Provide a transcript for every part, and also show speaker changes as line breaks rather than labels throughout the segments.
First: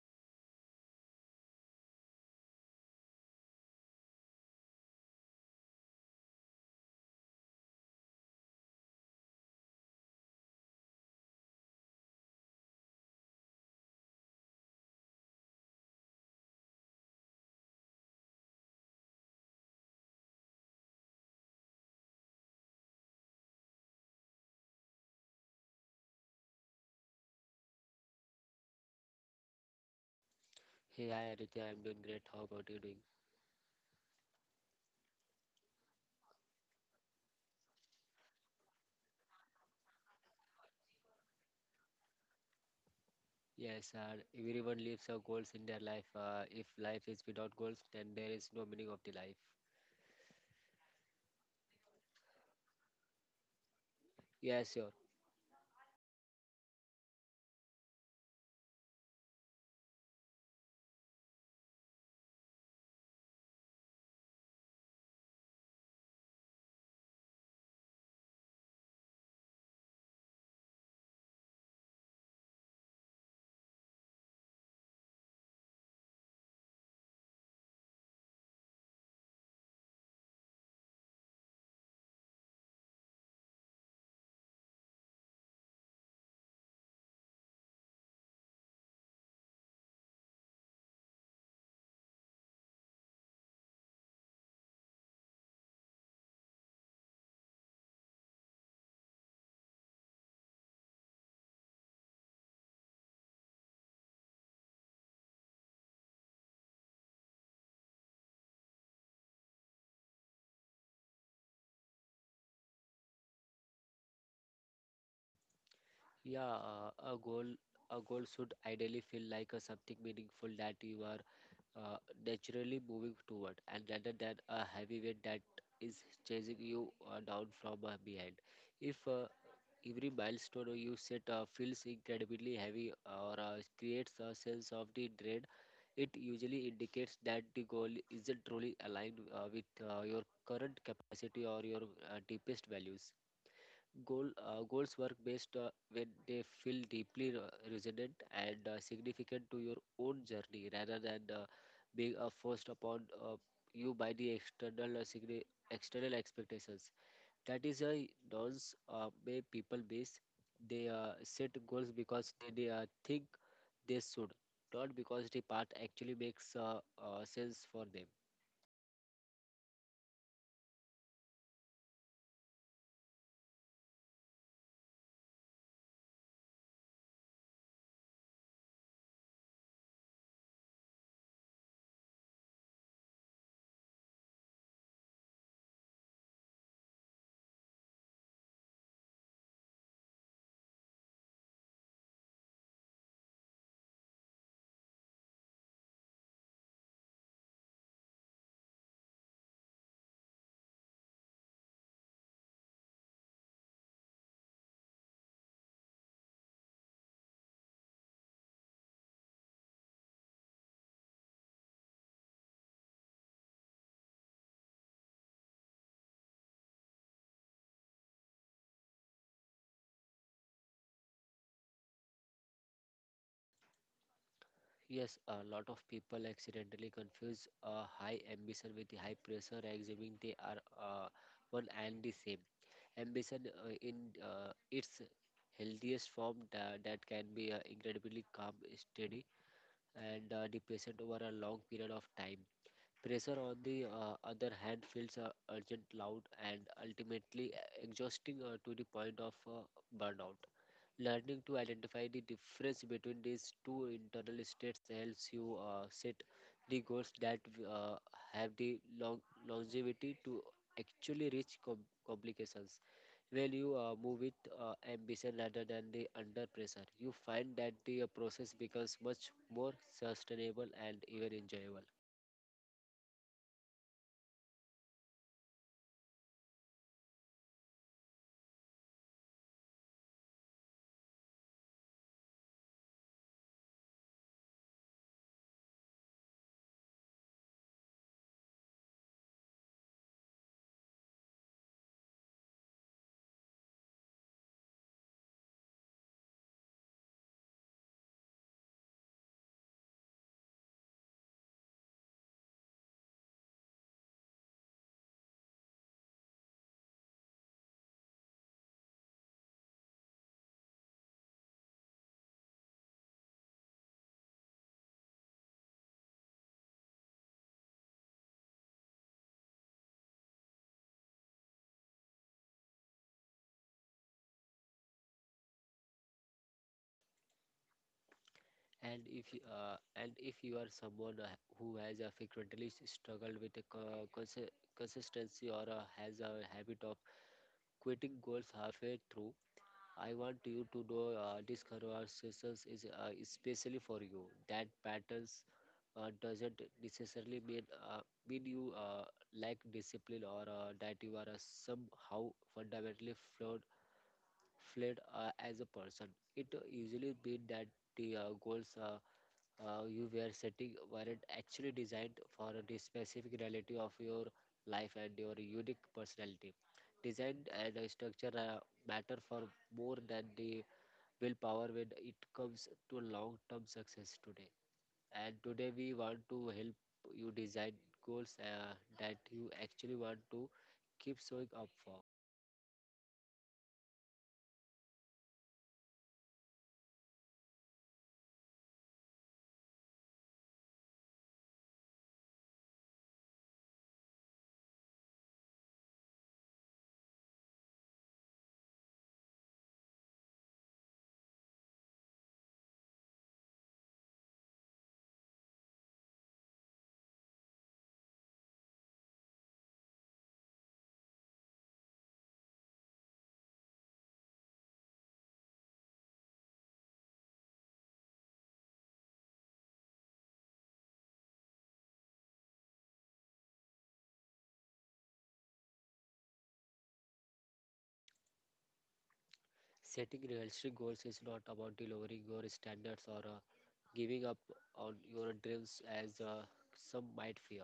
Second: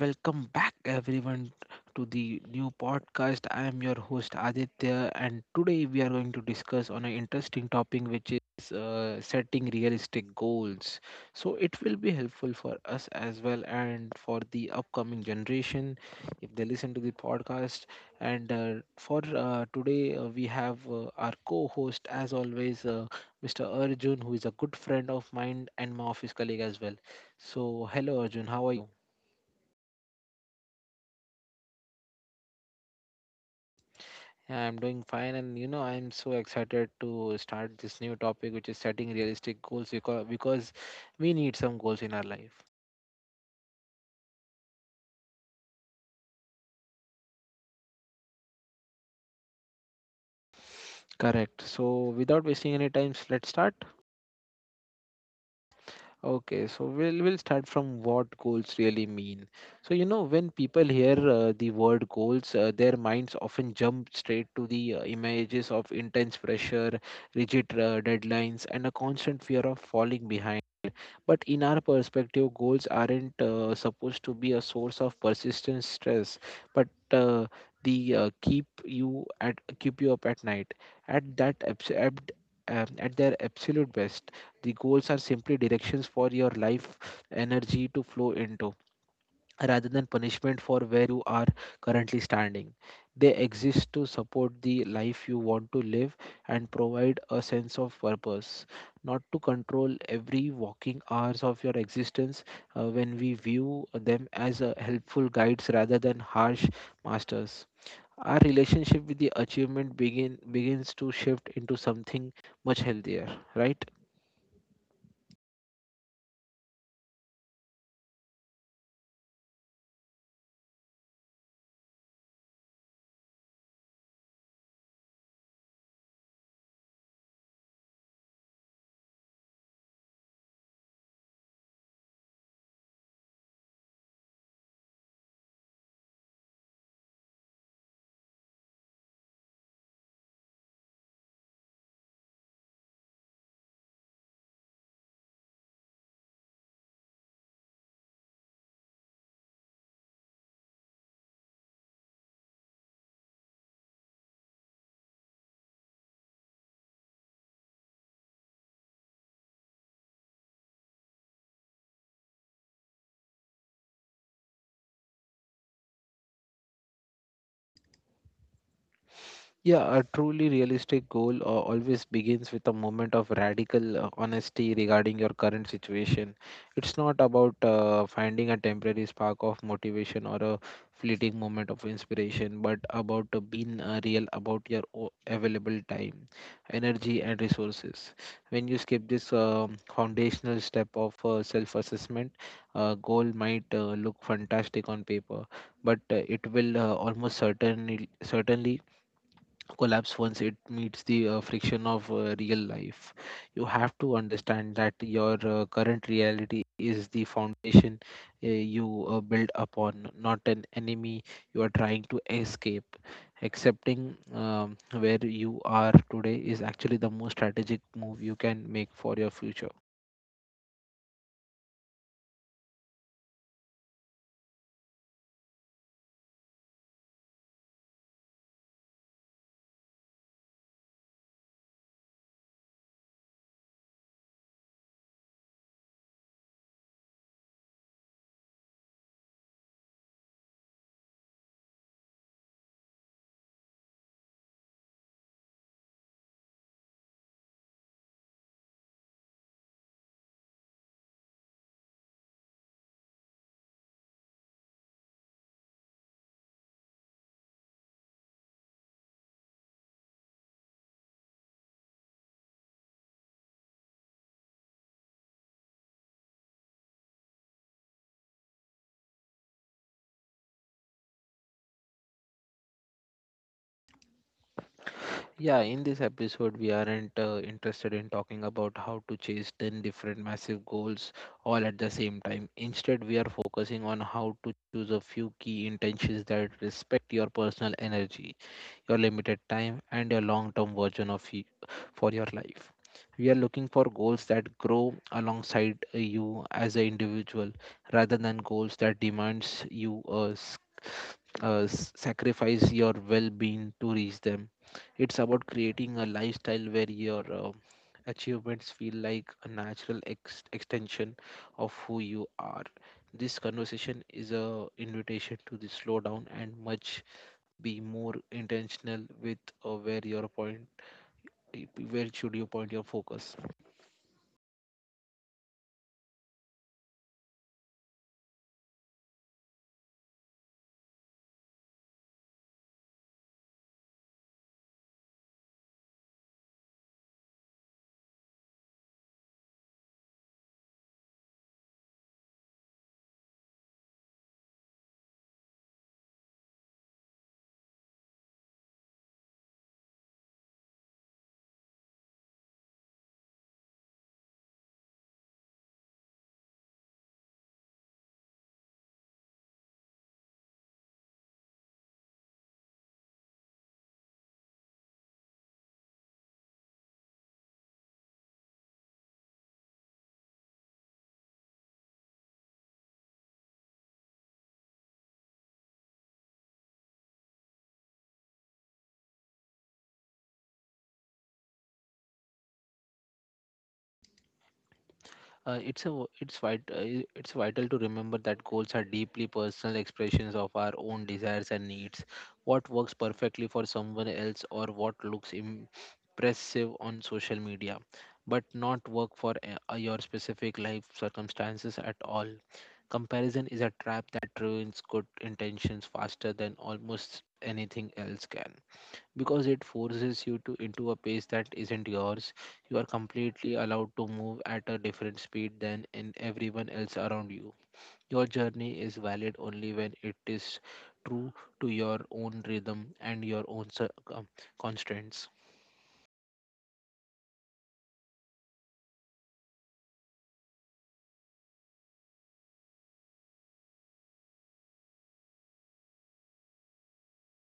welcome back, everyone, to the new podcast. I am your host Aditya, and today we are going to discuss on an interesting topic, which is setting realistic goals. So it will be helpful for us as well, and for the upcoming generation if they listen to the podcast. We have our co-host, as always, Mr. Arjun, who is a good friend of mine and my office colleague as well. So, hello, Arjun. How are you?
Hey, hi Aditya, I'm doing great. How about you doing?
Yeah, I'm doing fine, and you know, I'm so excited to start this new topic, which is setting realistic goals because we need some goals in our life.
Yes, everyone lives goals in their life. If life is without goals, then there is no meaning of the life.
Correct. So, without wasting any time, let's start.
Yes, sure.
Okay, so we'll start from what goals really mean. So, you know, when people hear the word goals, their minds often jump straight to the images of intense pressure, rigid deadlines, and a constant fear of falling behind. But in our perspective, goals aren't supposed to be a source of persistent stress, but the keep you at keep you up at night. At that abs- ab- at their absolute best, the goals are simply directions for your life energy to flow into rather than punishment for where you are currently standing. They exist to support the life you want to live and provide a sense of purpose, not to control every walking hours of your existence when we view them as helpful guides rather than harsh masters. Our relationship with the achievement begins to shift into something much healthier, right?
Yeah, a goal should ideally feel like something meaningful that you are uh, naturally moving toward, and rather than a heavy weight that is chasing you down from behind. If Every milestone you set feels incredibly heavy or creates a sense of the dread. It usually indicates that the goal isn't truly aligned with your current capacity or your deepest values. Goals work best when they feel deeply resonant and significant to your own journey, rather than being forced upon you by the external expectations. That is a those way people base, they set goals because they think they should, not because the path actually makes sense for them.
Yeah, a truly realistic goal always begins with a moment of radical honesty regarding your current situation. It's not about finding a temporary spark of motivation or a fleeting moment of inspiration, but about being real about your available time, energy, and resources. When you skip this foundational step of self assessment, a goal might look fantastic on paper, but it will almost certainly collapse once it meets the friction of real life. You have to understand that your current reality is the foundation you build upon, not an enemy you are trying to escape. Accepting where you are today is actually the most strategic move you can make for your future.
Yes, a lot of people accidentally confuse high ambition with the high pressure, assuming they are one and the same. Ambition in its healthiest form, that can be incredibly calm, steady, and the patient over a long period of time. Pressure, on the other hand, feels urgent, loud, and ultimately exhausting to the point of burnout. Learning to identify the difference between these two internal states helps you set the goals that uh, have the longevity to actually reach complications. When you move with ambition rather than the under pressure, you find that the process becomes much more sustainable and even enjoyable.
Yeah, in this episode, we aren't interested in talking about how to chase 10 different massive goals all at the same time. Instead, we are focusing on how to choose a few key intentions that respect your personal energy, your limited time, and your long term version of you, for your life. We are looking for goals that grow alongside you as an individual rather than goals that demands you sacrifice your well-being to reach them. It's about creating a lifestyle where your achievements feel like a natural extension of who you are. This conversation is a invitation to the slow down and much be more intentional with uh, where your point where should you point your focus.
And if you are someone who has frequently struggled with a consistency or has a habit of quitting goals halfway through, I want you to know this conversation is especially for you. That patterns doesn't necessarily uh, mean you lack discipline or that you are somehow fundamentally flawed as a person. It usually means that the goals you were setting were it actually designed for the specific reality of your life and your unique personality. Design and structure matter for more than the willpower when it comes to long-term success today. And today we want to help you design goals that you actually want to keep showing up for.
uh, it's a it's vital to remember that goals are deeply personal expressions of our own desires and needs. What works perfectly for someone else or what looks impressive on social media but not work for your specific life circumstances at all. Comparison is a trap that ruins good intentions faster than almost anything else can, because it forces you to into a pace that isn't yours. You are completely allowed to move at a different speed than in everyone else around you. Your journey is valid only when it is true to your own rhythm and your own um, constraints.
Setting realistic goals is not about delivering your standards or giving up on your dreams, as some might fear.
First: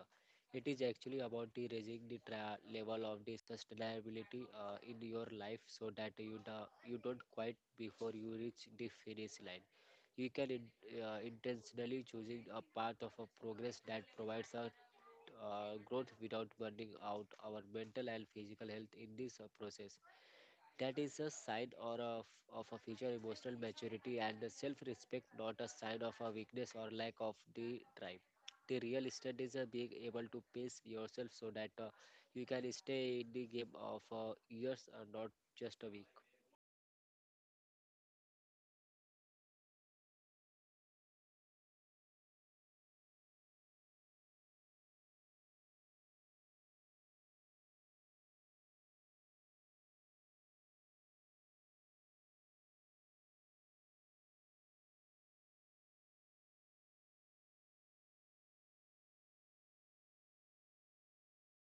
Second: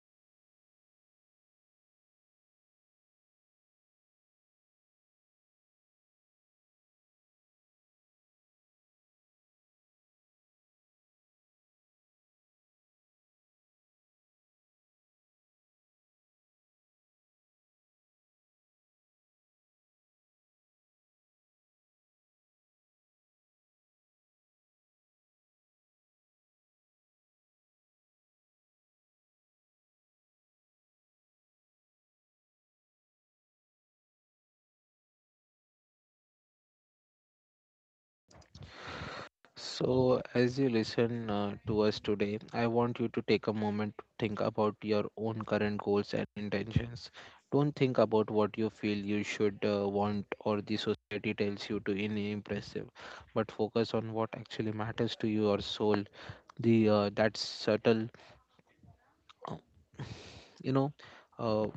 It is actually about the raising the level of the sustainability in your life so that you don't quit before you reach the finish line. Intentionally choosing a path of a progress that provides a growth without burning out our mental and physical health in this process. That is a sign or a f of a future emotional maturity and a self-respect, not a sign of a weakness or lack of the drive. The real estate is being able to pace yourself so that you can stay in the game of years, not just a week.
So, as you listen to us today, I want you to take a moment to think about your own current goals and intentions. Don't think about what you feel you should want or the society tells you to in impressive, but focus on what actually matters to your soul. The that subtle, uh, you know. Uh,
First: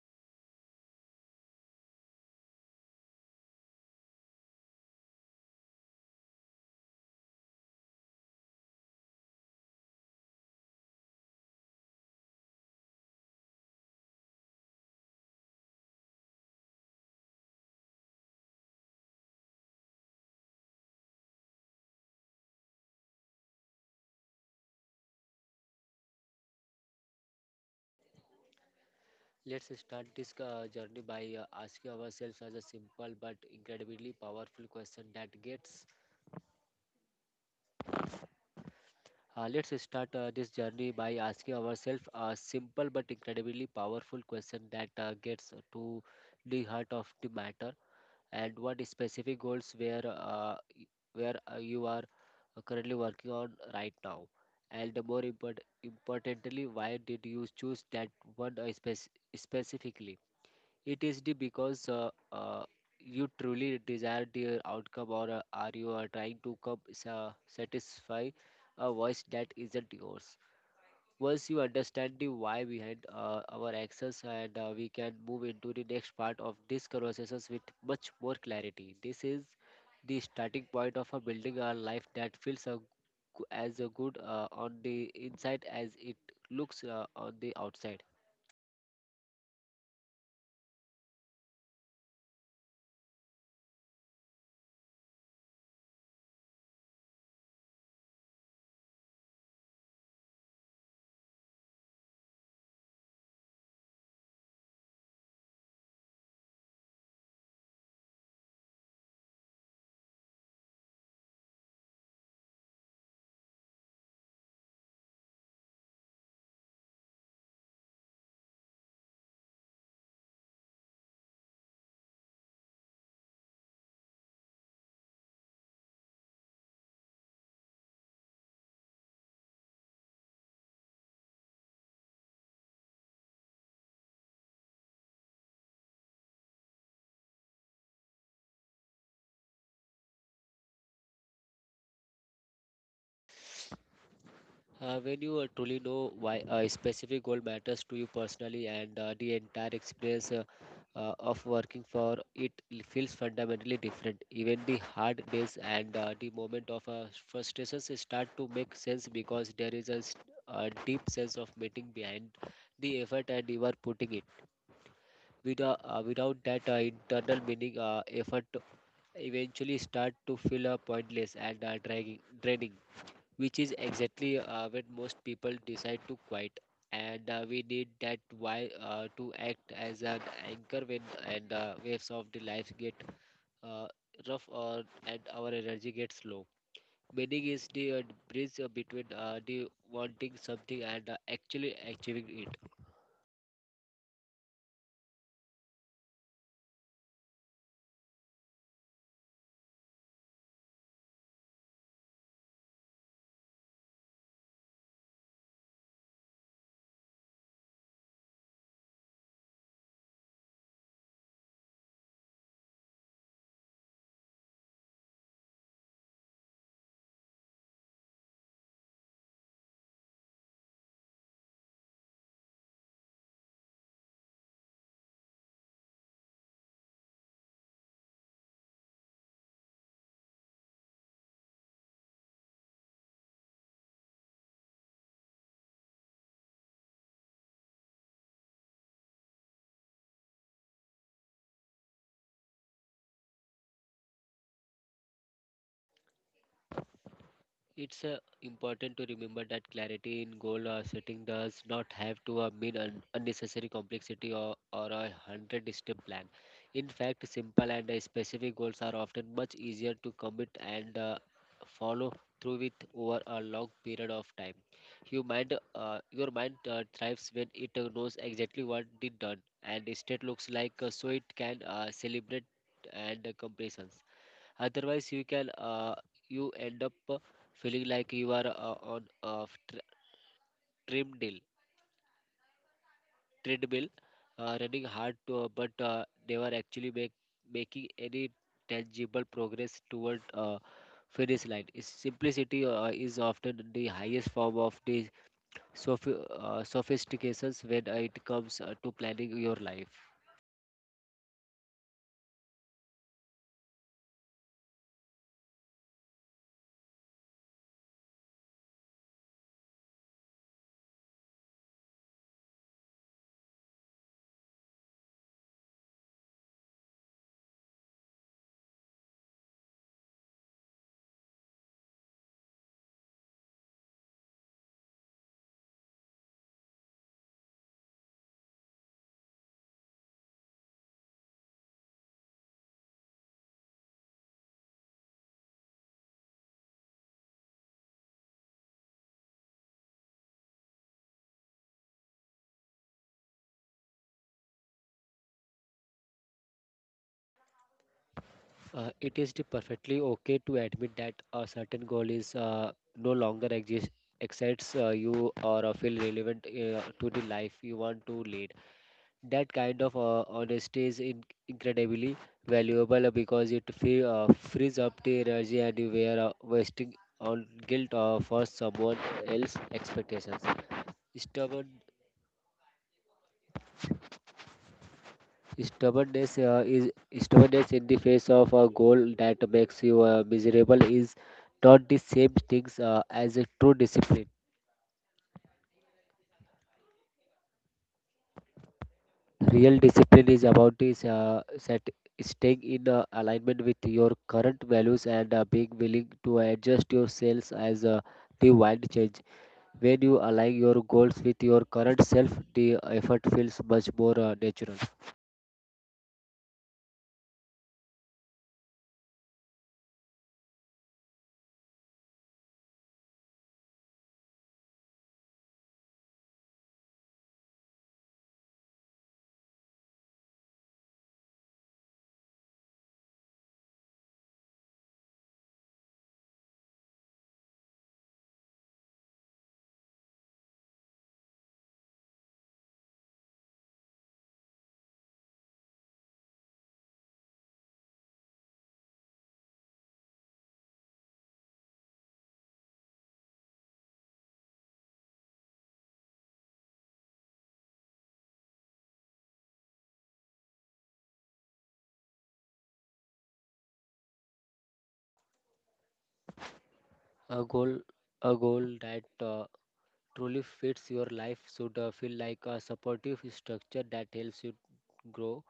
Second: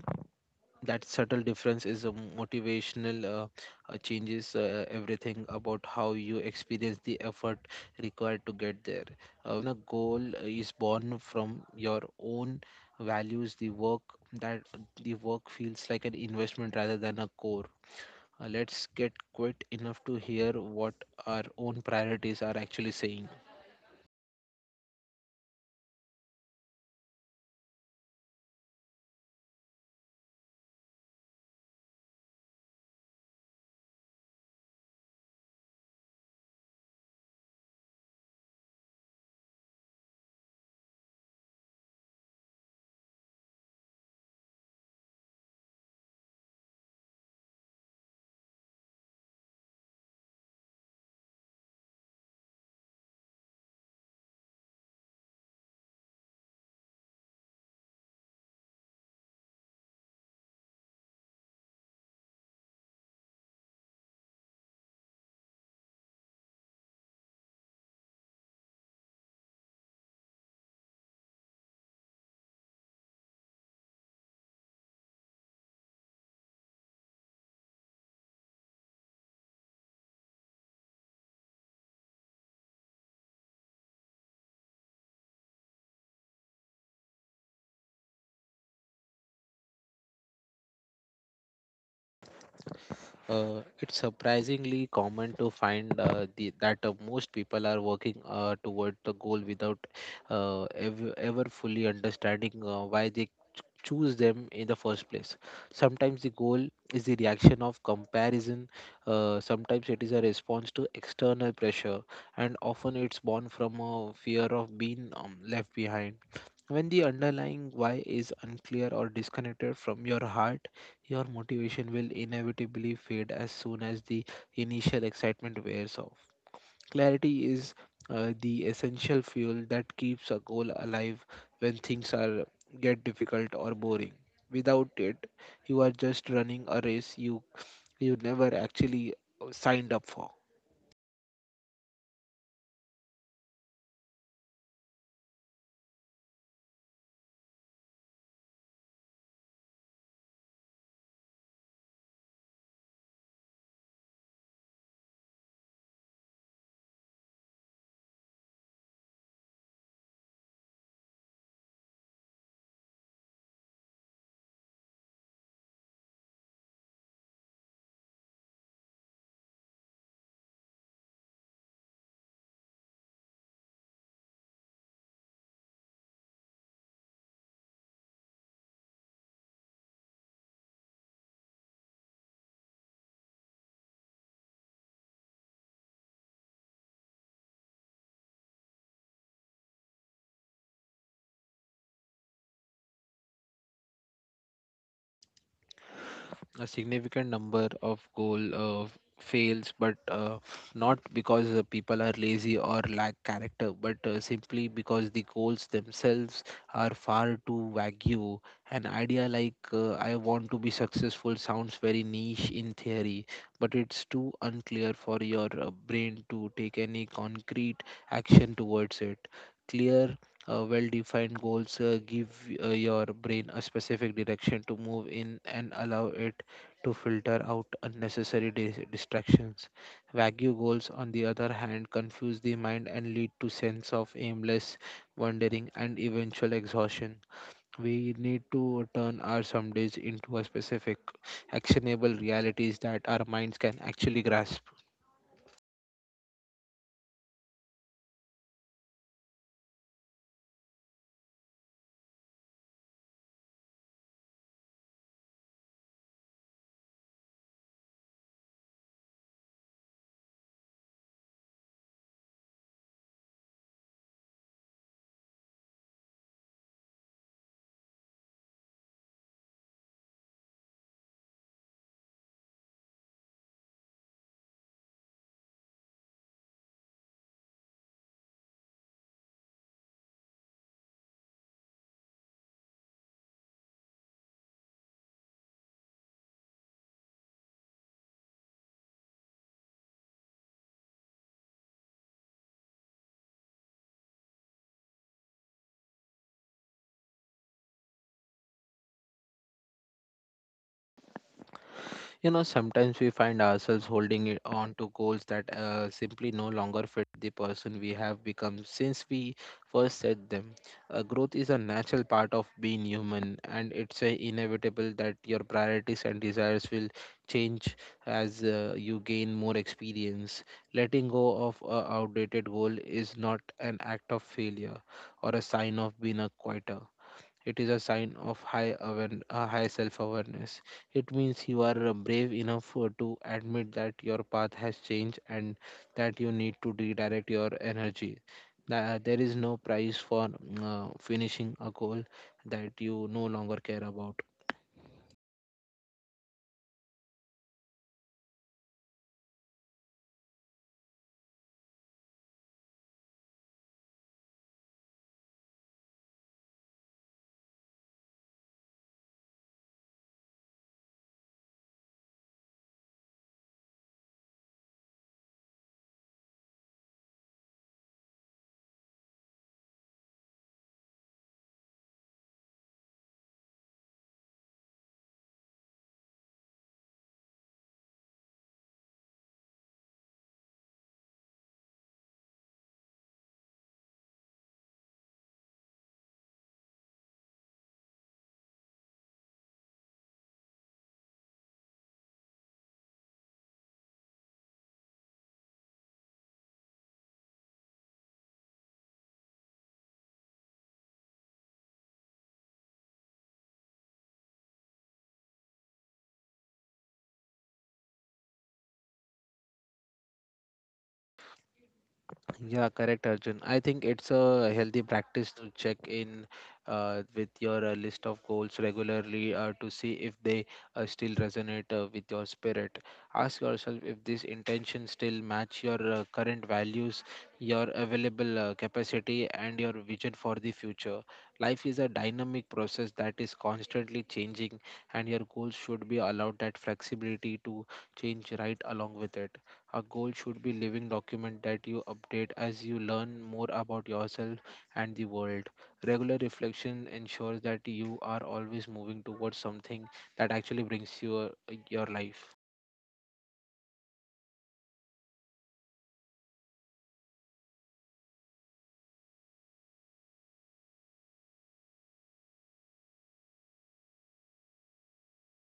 that subtle difference is a motivational changes everything about how you experience the effort required to get there. When a goal is born from your own values, that the work feels like an investment rather than a core. Let's get quit enough to hear what our own priorities are actually saying.
Let's start this journey by asking ourselves as a simple but incredibly powerful question that gets let's start this journey by asking ourselves a simple but incredibly powerful question that gets to the heart of the matter. And what specific goals where y- where you are currently working on right now, and more importantly, why did you choose that one specifically? It is the because you truly desire the outcome, or are you are trying to satisfy a voice that isn't yours? Once you understand the why behind our actions, and we can move into the next part of these conversations with much more clarity. This is the starting point of a building a life that feels a, g- as a good on the inside as it looks on the outside.
It's surprisingly common to find that most people are working toward the goal without ever fully understanding why they choose them in the first place. Sometimes the goal is the reaction of comparison, sometimes it is a response to external pressure, and often it's born from a fear of being left behind. When the underlying why is unclear or disconnected from your heart, your motivation will inevitably fade as soon as the initial excitement wears off. Clarity is the essential fuel that keeps a goal alive when things are get difficult or boring. Without it, you are just running a race you never actually signed up for.
When you truly know why a specific goal matters to you personally, and the entire experience of working for it feels fundamentally different. Even the hard days and the moment of frustrations start to make sense because there is a, s- a deep sense of meaning behind the effort and you are putting it. Without that internal meaning, effort eventually start to feel pointless and dragging, draining, which is exactly when most people decide to quit. And we need that why to act as an anchor when and waves of the life get uh, rough, or and our energy gets low. Meaning is the bridge between the wanting something and actually achieving it.
A significant number of goal fails but not because people are lazy or lack character but simply because the goals themselves are far too vague. An idea like I want to be successful sounds very niche in theory, but it's too unclear for your brain to take any concrete action towards it. Clear, well defined goals give your brain a specific direction to move in and allow it to filter out unnecessary distractions. Vague goals, on the other hand, confuse the mind and lead to sense of aimless wandering and eventual exhaustion. We need to turn our some days into a specific, actionable realities that our minds can actually grasp.
It's important to remember that clarity in goal setting does not have to mean unnecessary complexity, or a hundred step plan. In fact, simple and specific goals are often much easier to commit and follow through with over a long period of time. Your mind thrives when it knows exactly what it done, and instead looks like so it can celebrate and comparisons. Otherwise you can you end up feeling like you are on a treadmill treadmill running hard to, but never actually make making any tangible progress toward finish line. Its simplicity is often the highest form of the sophistications when it comes to planning your life.
You know, sometimes we find ourselves holding it on to goals that simply no longer fit the person we have become since we first set them. Growth is a natural part of being human, and it's inevitable that your priorities and desires will change as you gain more experience. Letting go of an outdated goal is not an act of failure or a sign of being a quitter. It is a sign of high self-awareness. It means you are brave enough to admit that your path has changed and that you need to redirect your energy. There is no price for finishing a goal that you no longer care about.
It is the perfectly okay to admit that a certain goal is no longer exist, excites you, or feel relevant to the life you want to lead. That kind of honesty is incredibly valuable because it frees up the energy and you were wasting on guilt for someone else's expectations. Stubborn Stubbornness is stubbornness in the face of a goal that makes you miserable is not the same things as a true discipline. Real discipline is about staying in alignment with your current values and being willing to adjust yourselves as the wind change. When you align your goals with your current self, the effort feels much more natural.
Yeah, correct, Arjun. I think it's a healthy practice to check in with your list of goals regularly to see if they still resonate with your spirit. Ask yourself if these intentions still match your current values, your available capacity, and your vision for the future. Life is a dynamic process that is constantly changing, and your goals should be allowed that flexibility to change right along with it. A goal should be living document that you update as you learn more about yourself and the world. Regular reflection ensures that you are always moving towards something that actually brings you your life.
A goal, a goal that truly fits your life should feel like a supportive structure that helps you grow,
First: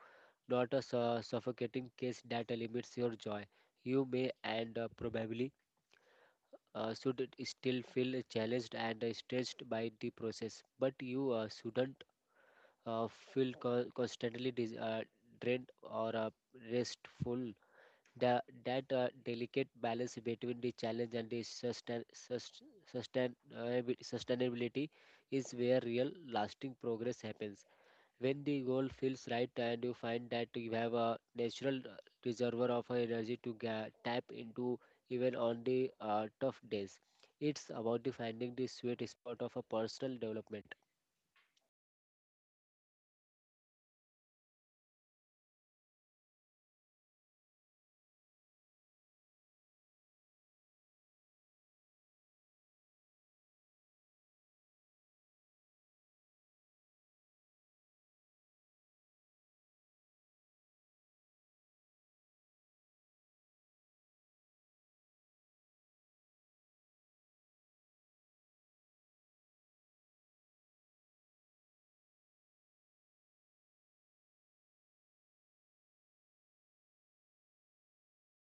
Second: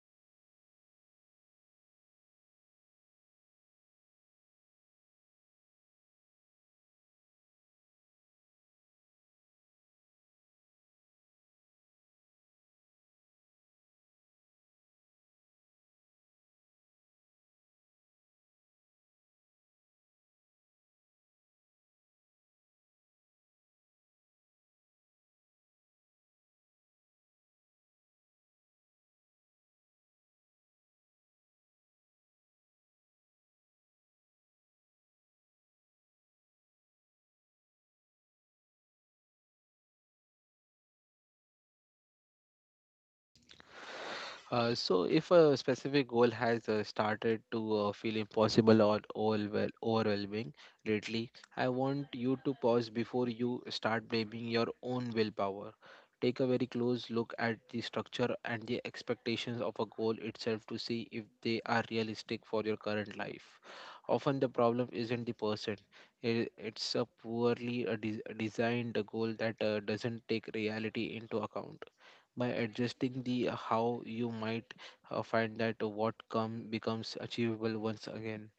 not a suffocating case that limits your joy. You may and probably should it still feel challenged and stressed by the process, but you shouldn't uh, feel constantly drained or restful. The, that delicate balance between the challenge and the sustainability is where real lasting progress happens. When the goal feels right and you find that you have a natural reservoir of energy to tap into even on the tough days, it's about the finding the sweet spot of a personal development.
So, if a specific goal has started to feel impossible or overwhelming lately, I want you to pause before you start blaming your own willpower. Take a very close look at the structure and the expectations of a goal itself to see if they are realistic for your current life. Often, the problem isn't the person, it's a poorly designed goal that doesn't take reality into account. By adjusting the how you might find that what come becomes achievable once again.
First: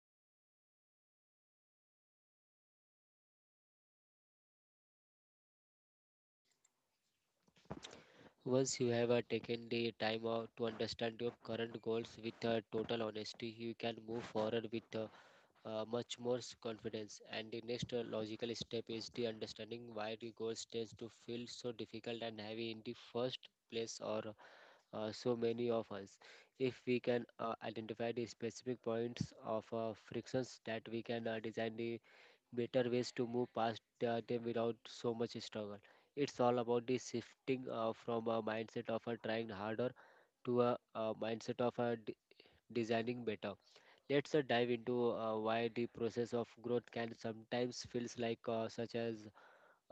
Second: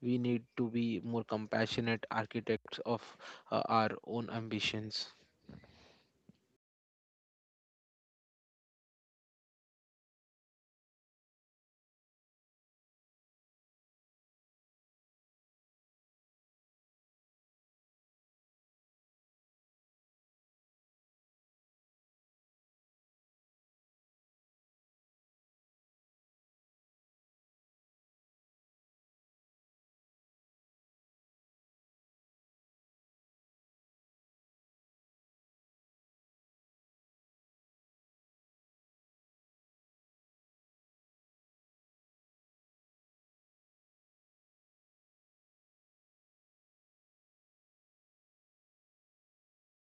We need to be more compassionate architects of our own ambitions.
Once you have taken the time out to understand your current goals with total honesty, you can move forward with much more confidence. And the next logical step is the understanding why the goals tends to feel so difficult and heavy in the first place or so many of us. If we can identify the specific points of frictions, that we can design the better ways to move past them without so much struggle. It's all about the shifting from a mindset of trying harder to a mindset of designing better. Let's dive into why the process of growth can sometimes feels like such as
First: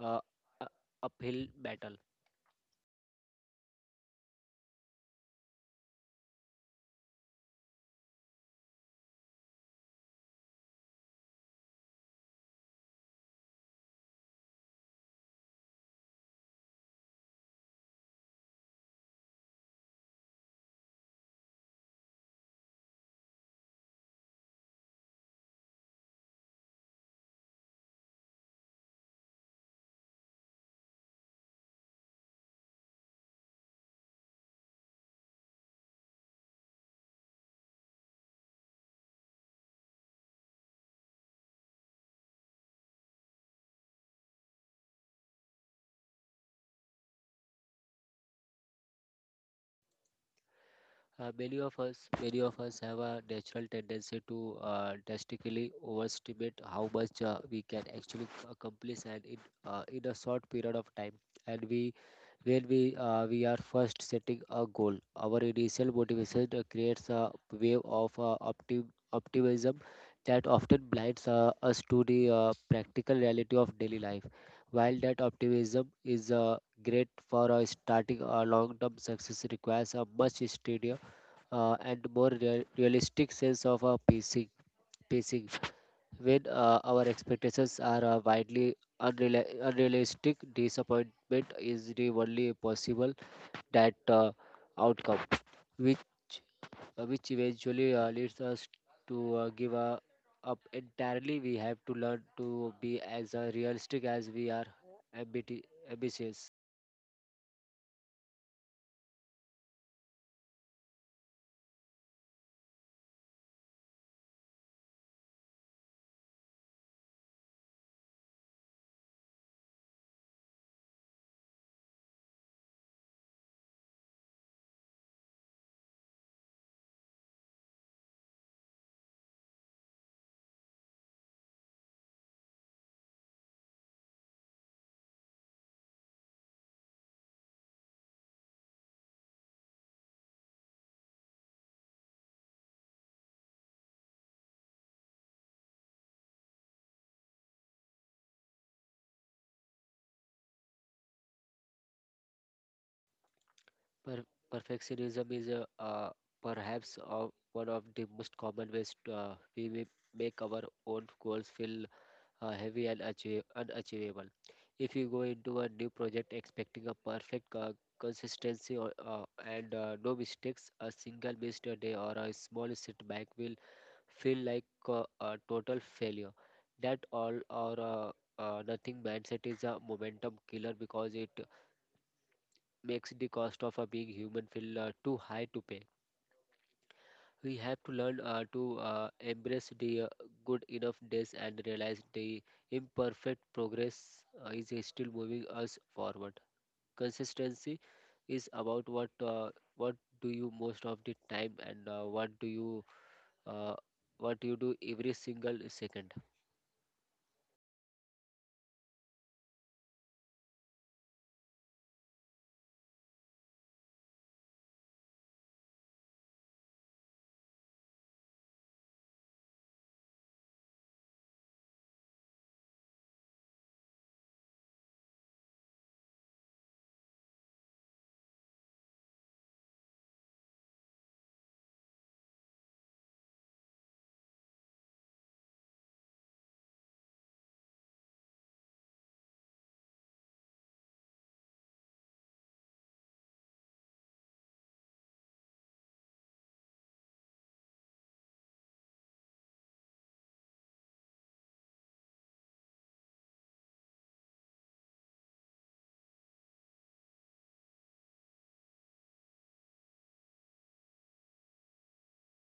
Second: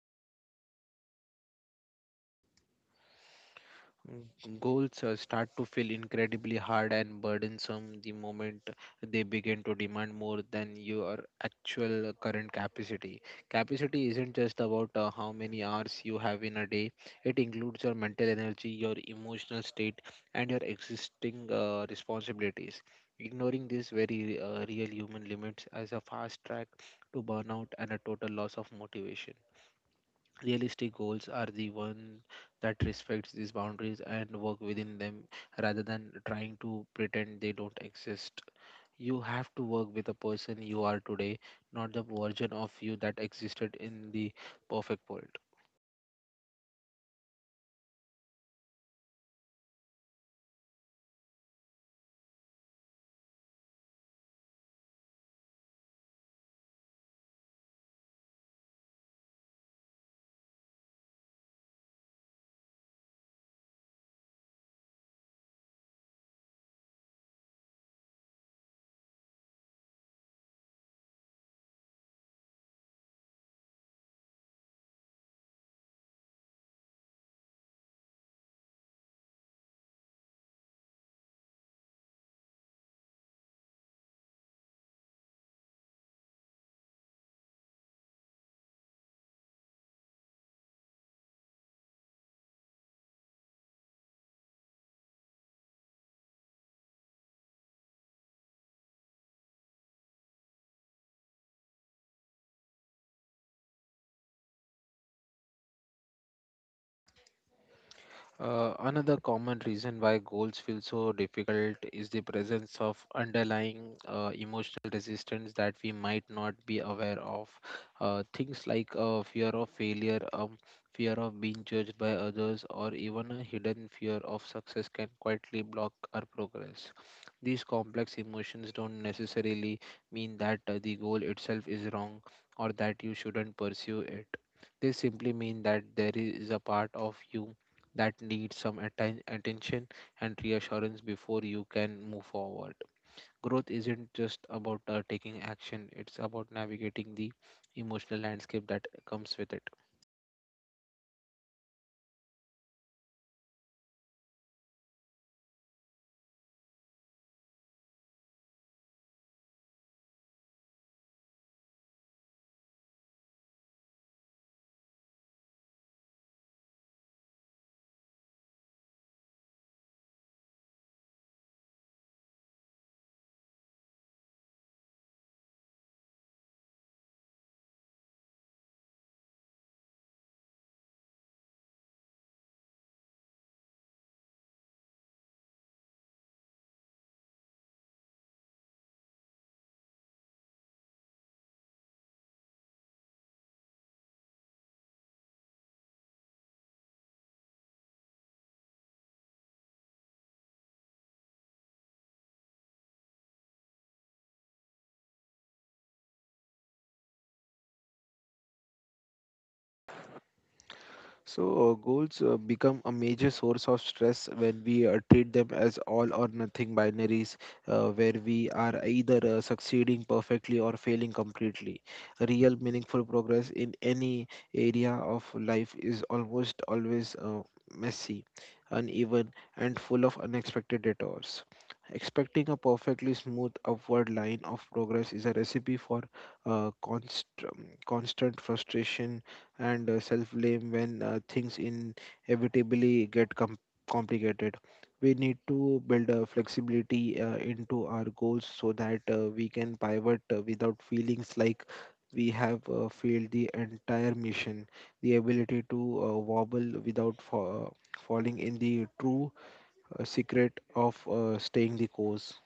uh, a- uphill battle.
Mm, goals start to feel incredibly hard and burdensome the moment they begin to demand more than your actual current capacity. Capacity isn't just about how many hours you have in a day, it includes your mental energy, your emotional state, and your existing responsibilities. Ignoring these very real human limits as a fast track to burnout and a total loss of motivation. Realistic goals are the one that respects these boundaries and work within them rather than trying to pretend they don't exist. You have to work with the person you are today, not the version of you that existed in the perfect world.
Many of us have a natural tendency to drastically overestimate how much we can actually accomplish and in a short period of time, and we where we are first setting a goal. Our initial motivation creates a wave of optimism that often blinds us to the practical reality of daily life. While that optimism is great for starting a long-term success, requires a much steadier and more realistic sense of pacing. When our expectations are widely unrealistic, disappointment is the only possible that outcome, which which eventually leads us to give up entirely. We have to learn to be as realistic as we are ambiti- ambitious.
Another common reason why goals feel so difficult is the presence of underlying emotional resistance that we might not be aware of. Things like fear of failure, fear of being judged by others, or even a hidden fear of success can quietly block our progress. These complex emotions don't necessarily mean that the goal itself is wrong or that you shouldn't pursue it. They simply mean that there is a part of you that need some attention and reassurance before you can move forward. Growth isn't just about taking action, it's about navigating the emotional landscape that comes with it.
Per- perfectionism is perhaps one of the most common ways we may make our own goals feel heavy and achieve, unachievable. If you go into a new project expecting a perfect consistency or, and no mistakes, a single missed day or a small setback will feel like a total failure. That all or nothing mindset is a momentum killer because it makes the cost of being human feel too high to pay. We have to learn to embrace the good enough days and realize the imperfect progress is still moving us forward. Consistency is about what do you most of the time, and what do you uh, what you do every single second.
So, goals become a major source of stress when we treat them as all or nothing binaries, where we are either succeeding perfectly or failing completely. Real meaningful progress in any area of life is almost always messy, uneven, and full of unexpected detours. Expecting a perfectly smooth upward line of progress is a recipe for constant frustration and self-blame when things inevitably get complicated. We need to build a flexibility into our goals so that we can pivot without feelings like we have failed the entire mission. The ability to wobble without falling in the true secret of staying the course.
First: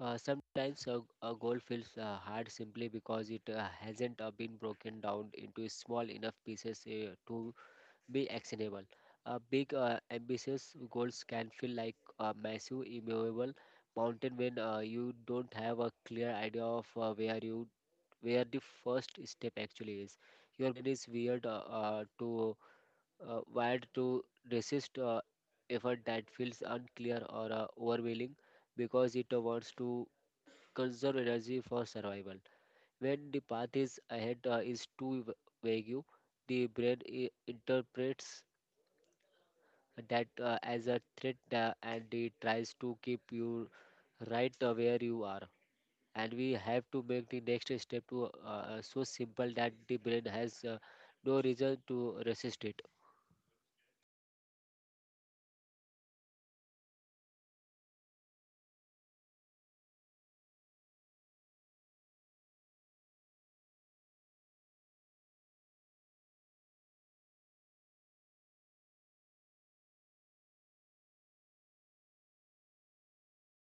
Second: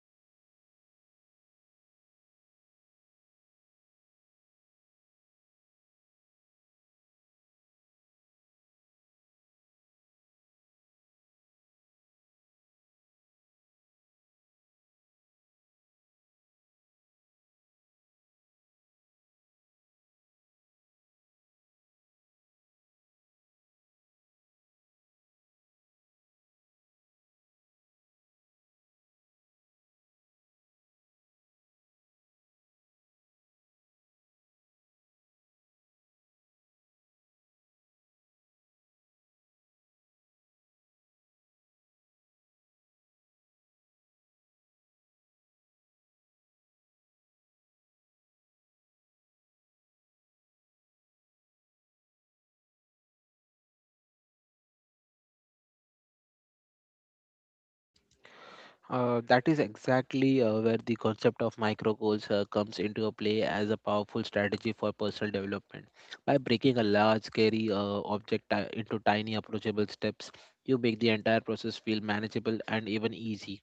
Sometimes a goal feels hard simply because it hasn't been broken down into small enough pieces to be actionable. Big, ambitious goals can feel like a massive, immovable mountain when you don't have a clear idea of where you where the first step actually is. Your brain is weird to wired to resist effort that feels unclear or overwhelming because it wants to conserve energy for survival. When the path is ahead is too vague, the brain interprets that as a threat, and it tries to keep you right where you are, and we have to make the next step to so simple that the brain has no reason to resist it.
That is exactly where the concept of micro goals comes into a play as a powerful strategy for personal development. By breaking a large, scary object into tiny, approachable steps, you make the entire process feel manageable and even easy.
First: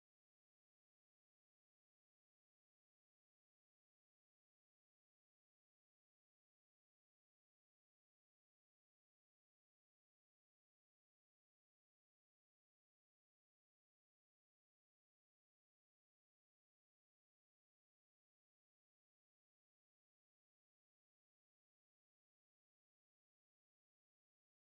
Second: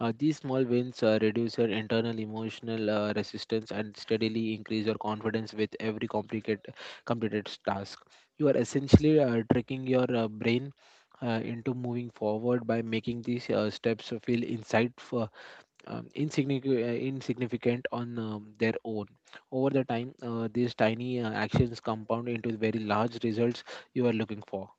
These small wins reduce your internal emotional resistance and steadily increase your confidence with every complicated completed task. You are essentially tricking your brain into moving forward by making these steps feel insignificant on their own. Over the time, these tiny actions compound into the very large results you are looking for.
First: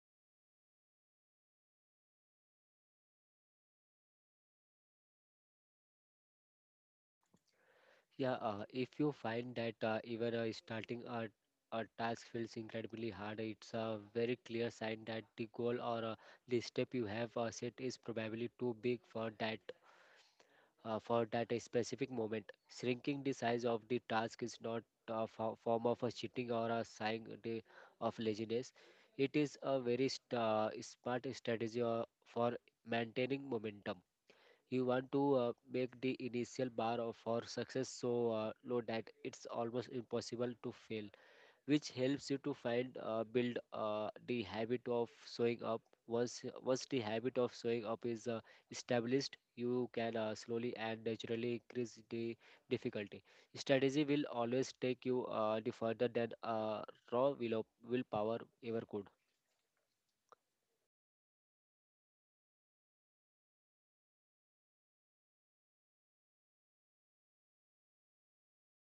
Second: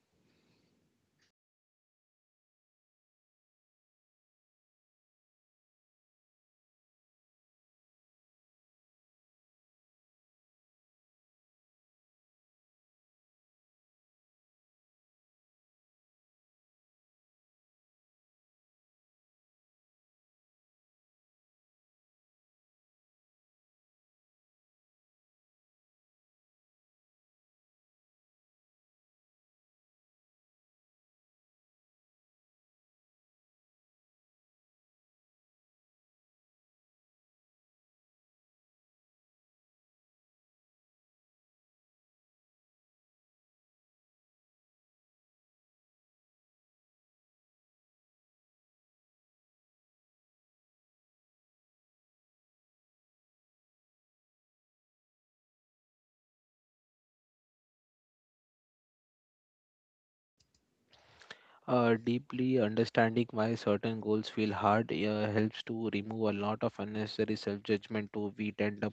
Yeah, if you find that even starting a task feels incredibly hard, it's a very clear sign that the goal or the step you have set is probably too big for that specific moment. Shrinking the size of the task is not a form of a cheating or a sign of laziness. It is a very smart strategy for maintaining momentum. You want to make the initial bar for success so low that it's almost impossible to fail, which helps you to find build the habit of showing up. Once the habit of showing up is established, you can slowly and naturally increase the difficulty. Strategy will always take you the further than raw will of willpower ever could.
Deeply understanding why certain goals feel hard helps to remove a lot of unnecessary self judgment too. We tend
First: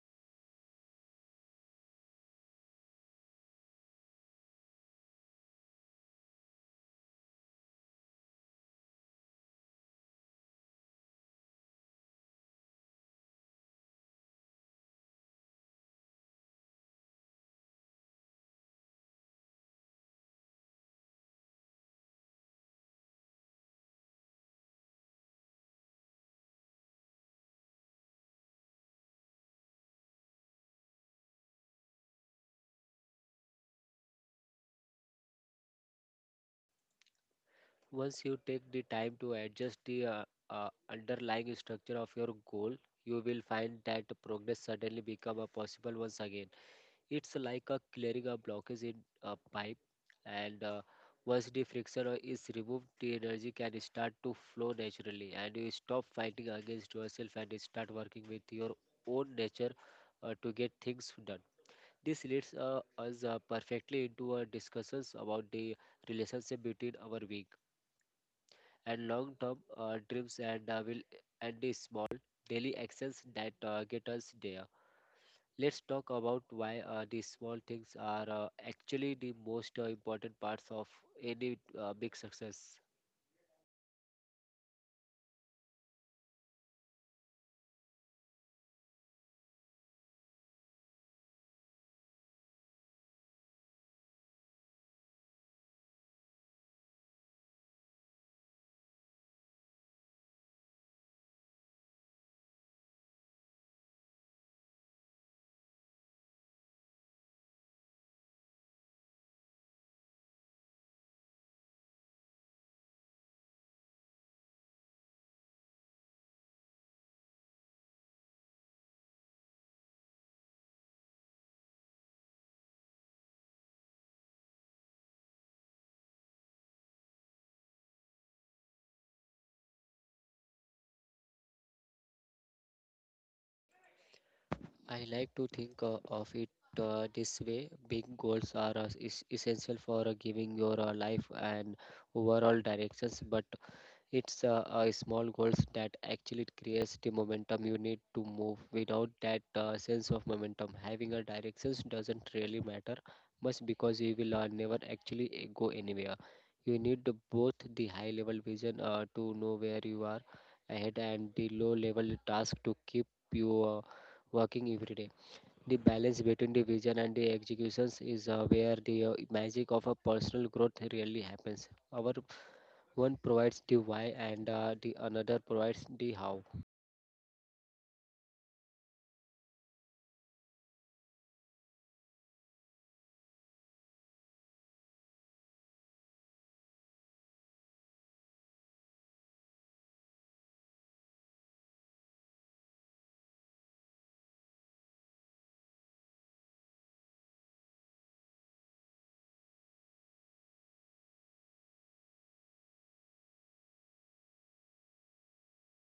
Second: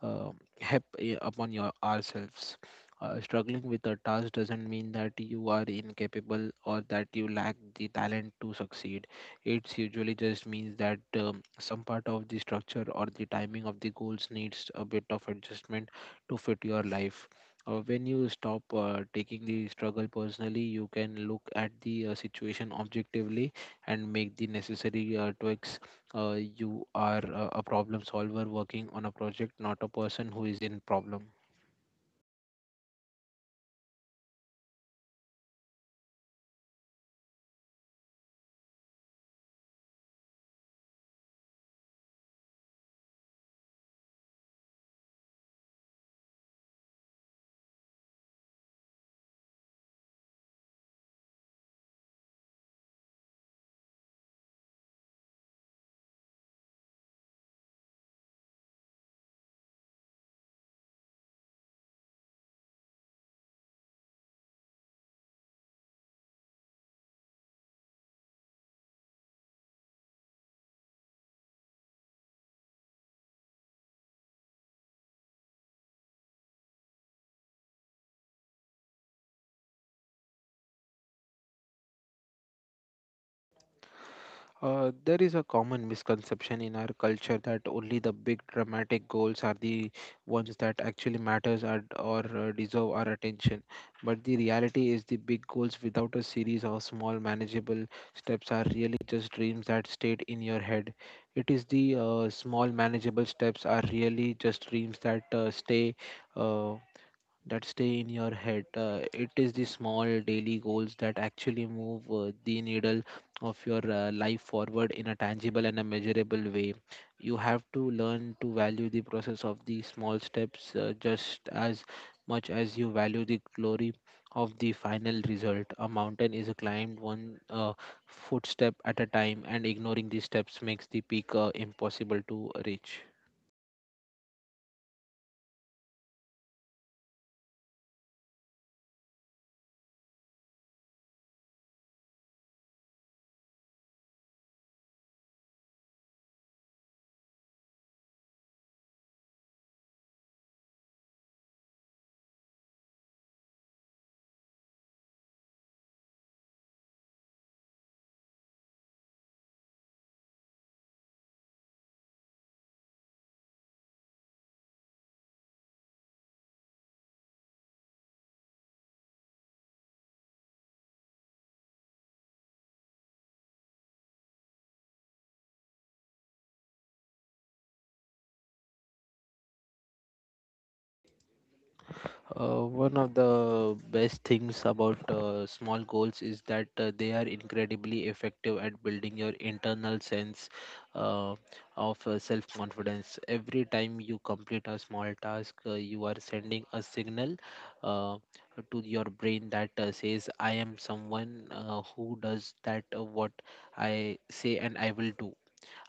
uh, help eh, upon your ourselves. Struggling with a task doesn't mean that you are incapable or that you lack the talent to succeed. It's usually just means that some part of the structure or the timing of the goals needs a bit of adjustment to fit your life. When you stop taking the struggle personally, you can look at the situation objectively and make the necessary tweaks you are a problem solver working on a project, not a person who is in problem.
Once you take the time to adjust the underlying structure of your goal, you will find that progress suddenly become a possible once again. It's like a clearing a blockage in a pipe, and once the friction is removed, the energy can start to flow naturally, and you stop fighting against yourself and you start working with your own nature to get things done. This leads us perfectly into our discussions about the relationship between our weak and long-term dreams and will and the small daily actions that get us there. Let's talk about why these small things are actually the most important parts of any big success.
There is a common misconception in our culture that only the big dramatic goals are the ones that actually matters or deserve our attention. But the reality is the big goals without a series of small manageable steps are really just dreams that stayed in your head. It is the small manageable steps are really just dreams that stay. Uh, that stay in your head. It is the small daily goals that actually move the needle of your life forward in a tangible and a measurable way. You have to learn to value the process of the small steps just as much as you value the glory of the final result. A mountain is climbed one footstep at a time, and ignoring these steps makes the peak impossible to reach.
I like to think of it this way. Big goals are is essential for giving your life an overall directions, but it's small goals that actually creates the momentum you need to move. Without that sense of momentum, having a directions doesn't really matter much, because you will never actually go anywhere. You need both the high level vision to know where you are ahead, and the low level task to keep you working every day. The balance between the vision and the executions is where the magic of a personal growth really happens. Our one provides the why, and the another provides the how.
One of the best things about small goals is that they are incredibly effective at building your internal sense uh, of self confidence. Every time you complete a small task, you are sending a signal uh, to your brain that says, I am someone who does that, what I say, and I will do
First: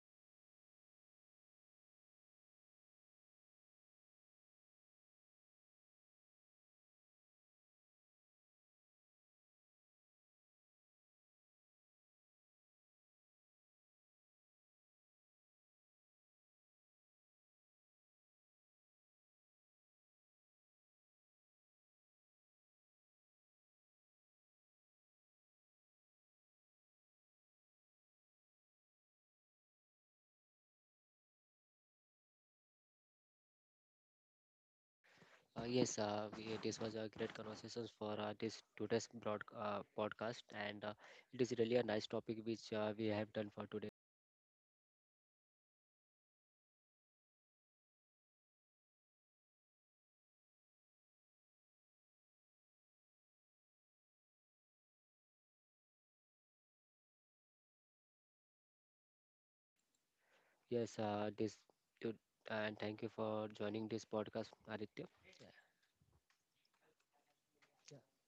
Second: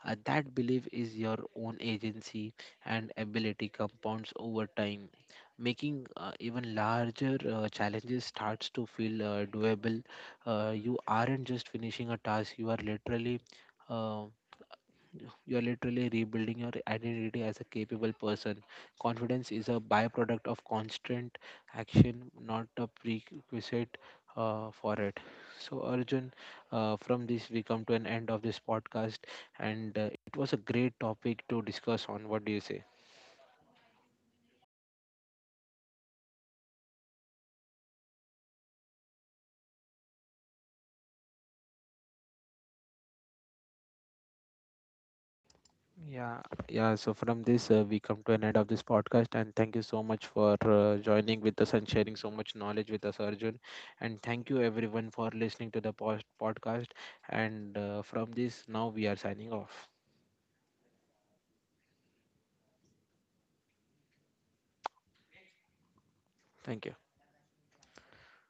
that belief is your own agency and ability compounds over time, making even larger challenges starts to feel doable. You aren't just finishing a task; you are literally. Um you are literally rebuilding your identity as a capable person. Confidence is a byproduct of constant action, not a prerequisite for it. So, Arjun, from this, we come to an end of this podcast, and it was a great topic to discuss on. What do you say?
Yes, this was a great conversation for this today's broad, podcast, and it is really a nice topic which we have done for today.
Yeah, yeah. So from this, we come to an end of this podcast, and thank you so much for joining with us and sharing so much knowledge with us, Arjun. And thank you everyone for listening to the post podcast. And from this, now we are signing off.
Yes, this to, and thank you for joining this podcast, Aditya.
Thank you.